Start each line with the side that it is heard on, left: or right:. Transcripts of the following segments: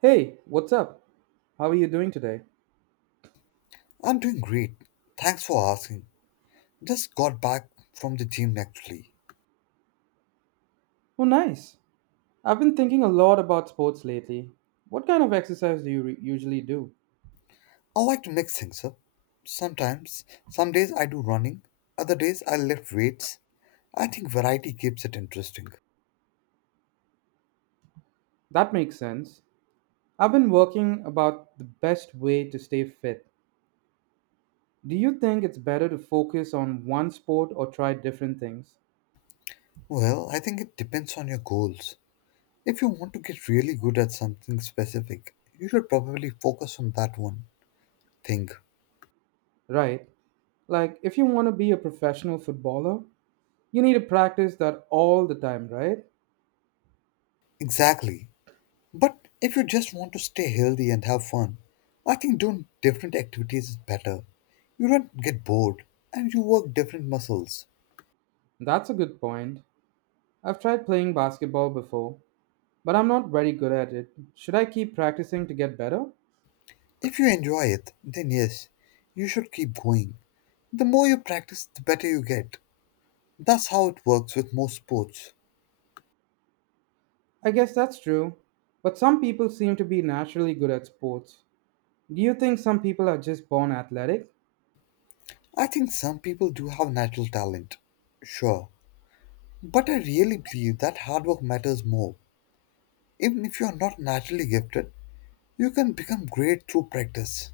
right: Hey, what's up? How are you doing today?
left: I'm doing great. Thanks for asking. Just got back from the gym actually.
right: Oh, nice. I've been thinking a lot about sports lately. What kind of exercise do you usually do?
left: I like to mix things up. Some days I do running, other days I lift weights. I think variety keeps it interesting.
right: That makes sense. I've been working about the best way to stay fit. Do you think it's better to focus on one sport or try different things?
left: Well, I think it depends on your goals. If you want to get really good at something specific, you should probably focus on that one thing.
right: Right. Like, if you want to be a professional footballer, you need to practice that all the time, right?
left: Exactly. But if you just want to stay healthy and have fun, I think doing different activities is better. You don't get bored and you work different muscles.
right: That's a good point. I've tried playing basketball before, but I'm not very good at it. Should I keep practicing to get better?
left: If you enjoy it, then yes, you should keep going. The more you practice, the better you get. That's how it works with most sports.
right: I guess that's true, but some people seem to be naturally good at sports. Do you think some people are just born athletic?
left: I think some people do have natural talent. Sure. But I really believe that hard work matters more. Even if you are not naturally gifted, you can become great through practice.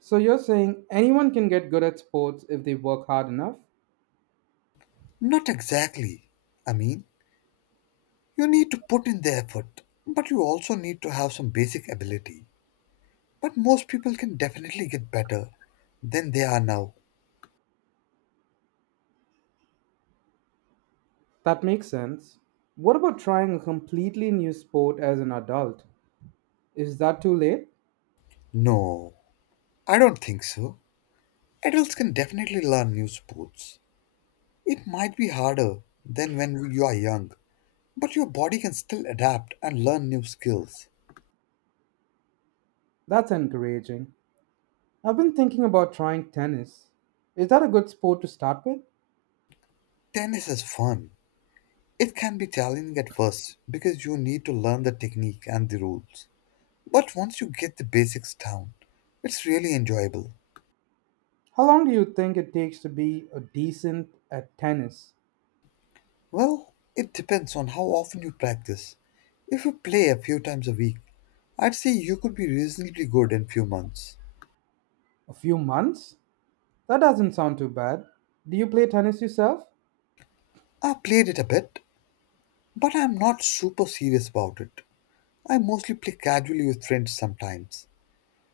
right: So you're saying anyone can get good at sports if they work hard enough?
left: Not exactly. I mean, you need to put in the effort, but you also need to have some basic ability. But most people can definitely get better than they are now.
right: That makes sense. What about trying a completely new sport as an adult? Is that too late?
left: No, I don't think so. Adults can definitely learn new sports. It might be harder than when you are young, but your body can still adapt and learn new skills.
right: That's encouraging. I've been thinking about trying tennis. Is that a good sport to start with?
left: Tennis is fun. It can be challenging at first because you need to learn the technique and the rules. But once you get the basics down, it's really enjoyable.
right: How long do you think it takes to be a decent at tennis?
left: Well, it depends on how often you practice. If you play a few times a week, I'd say you could be reasonably good in few months.
right: A few months? That doesn't sound too bad. Do you play tennis yourself?
left: I played it a bit, but I'm not super serious about it. I mostly play casually with friends sometimes.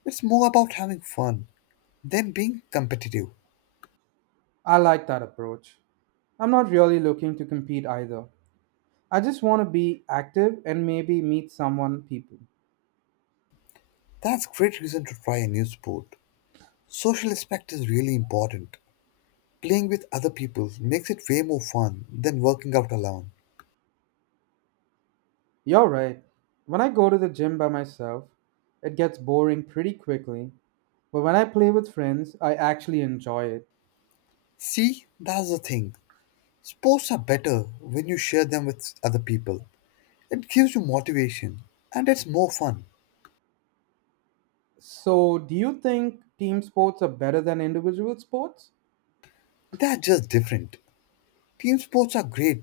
left: It's more about having fun than being competitive.
right: I like that approach. I'm not really looking to compete either. I just want to be active and maybe meet someone people.
left: That's great reason to try a new sport. Social aspect is really important. Playing with other people makes it way more fun than working out alone.
right: You're right. When I go to the gym by myself, it gets boring pretty quickly, but when I play with friends, I actually enjoy it.
left: See, that's the thing. Sports are better when you share them with other people. It gives you motivation and it's more fun.
right: So, do you think team sports are better than individual sports?
left: They're just different. Team sports are great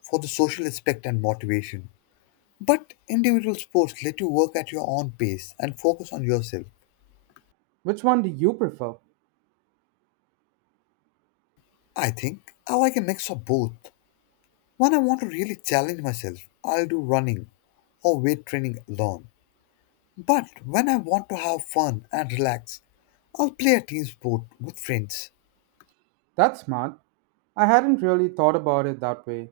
left: for the social aspect and motivation, but individual sports let you work at your own pace and focus on yourself.
right: Which one do you prefer?
left: I think I like a mix of both. When I want to really challenge myself, I'll do running or weight training alone. But when I want to have fun and relax, I'll play a team sport with friends.
right: That's smart. I hadn't really thought about it that way.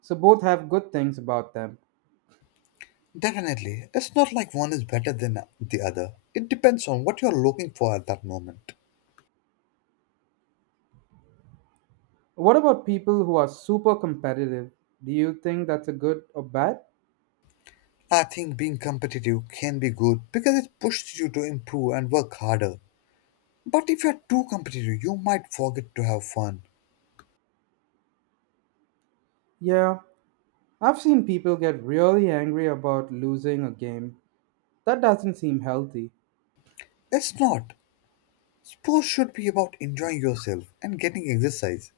right: So both have good things about them.
left: Definitely, it's not like one is better than the other. It depends on what you're looking for at that moment.
right: What about people who are super competitive? Do you think that's a good or bad?
left: I think being competitive can be good because it pushes you to improve and work harder. But if you're too competitive, you might forget to have fun.
right: Yeah, I've seen people get really angry about losing a game. That doesn't seem healthy.
left: It's not. Sports should be about enjoying yourself and getting exercise.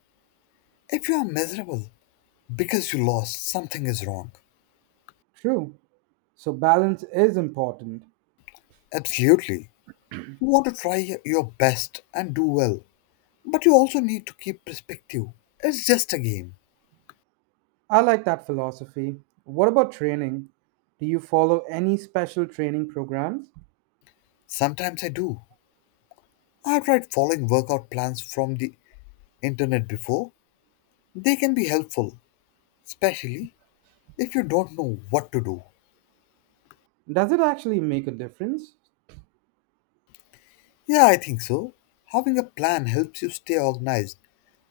left: If you are miserable because you lost, something is wrong.
right: True. So balance is important.
left: Absolutely. You want to try your best and do well. But you also need to keep perspective. It's just a game.
right: I like that philosophy. What about training? Do you follow any special training programs?
left: Sometimes I do. I've tried following workout plans from the internet before. They can be helpful, especially if you don't know what to do.
right: Does it actually make a difference?
left: Yeah, I think so. Having a plan helps you stay organized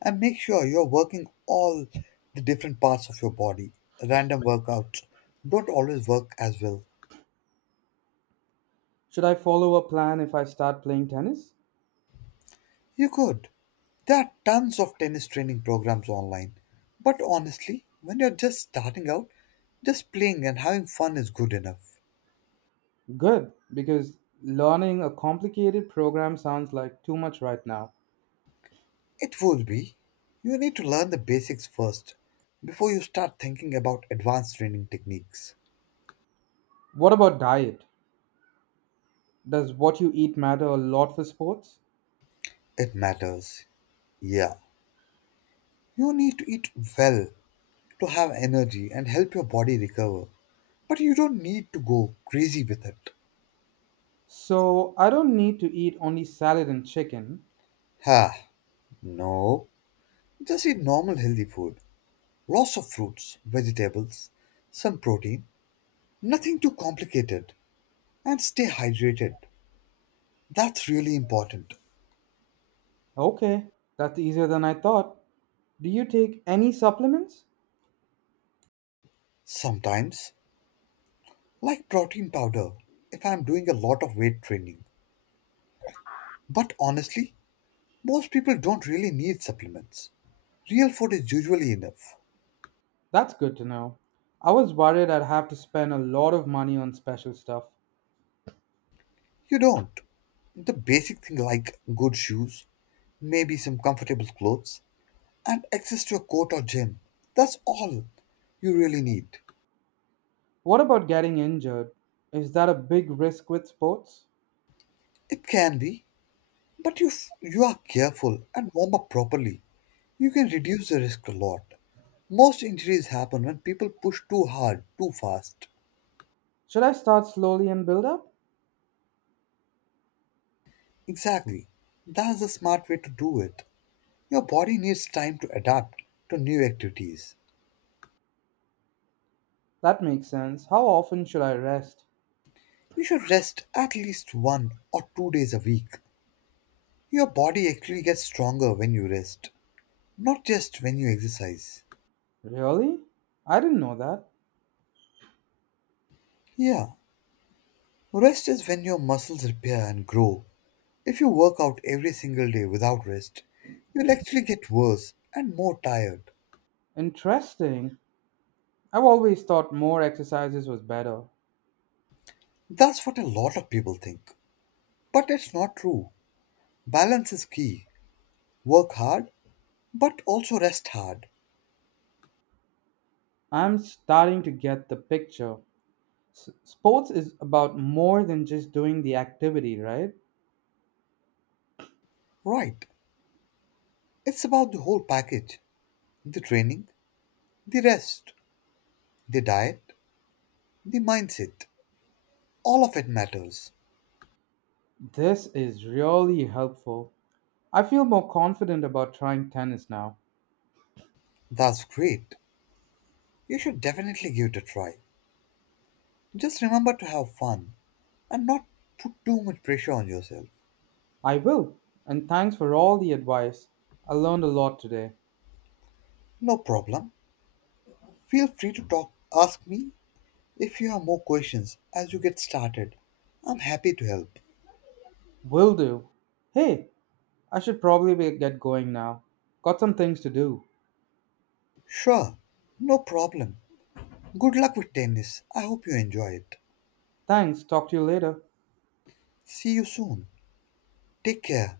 left: and make sure you're working all the different parts of your body. Random workouts don't always work as well.
right: Should I follow a plan if I start playing tennis?
left: You could. There are tons of tennis training programs online. But honestly, when you're just starting out, just playing and having fun is good enough.
right: Good, because learning a complicated program sounds like too much right now.
left: It would be. You need to learn the basics first before you start thinking about advanced training techniques.
right: What about diet? Does what you eat matter a lot for sports?
left: It matters. Yeah, you need to eat well to have energy and help your body recover, but you don't need to go crazy with it.
right: So I don't need to eat only salad and chicken.
left: Ha, no. Just eat normal healthy food. Lots of fruits, vegetables, some protein, nothing too complicated, and stay hydrated. That's really important.
right: Okay, that's easier than I thought. Do you take any supplements?
left: Sometimes, like protein powder, if I'm doing a lot of weight training. But honestly, most people don't really need supplements. Real food is usually enough.
right: That's good to know. I was worried I'd have to spend a lot of money on special stuff.
left: You don't. The basic thing like good shoes, maybe some comfortable clothes, and access to a court or gym. That's all you really need.
right: What about getting injured? Is that a big risk with sports?
left: It can be, but if you are careful and warm up properly, you can reduce the risk a lot. Most injuries happen when people push too hard, too fast.
right: Should I start slowly and build up?
left: Exactly. That's the smart way to do it. Your body needs time to adapt to new activities.
right: That makes sense. How often should I rest?
left: You should rest at least 1 or 2 days a week. Your body actually gets stronger when you rest, not just when you exercise.
right: Really? I didn't know that.
left: Yeah, rest is when your muscles repair and grow. If you work out every single day without rest, you'll actually get worse and more tired.
right: Interesting. I've always thought more exercises was better.
left: That's what a lot of people think. But it's not true. Balance is key. Work hard, but also rest hard.
right: I'm starting to get the picture. Sports is about more than just doing the activity, right?
left: Right. It's about the whole package, the training, the rest, the diet, the mindset. All of it matters.
right: This is really helpful. I feel more confident about trying tennis now.
left: That's great. You should definitely give it a try. Just remember to have fun and not put too much pressure on yourself.
right: I will. And thanks for all the advice. I learned a lot today.
left: No problem. Feel free to talk ask me if you have more questions as you get started. I'm happy to help.
right: Will do. Hey, I should probably get going now. Got some things to do.
left: Sure. No problem. Good luck with tennis. I hope you enjoy it.
right: Thanks, talk to you later.
left: See you soon. Take care.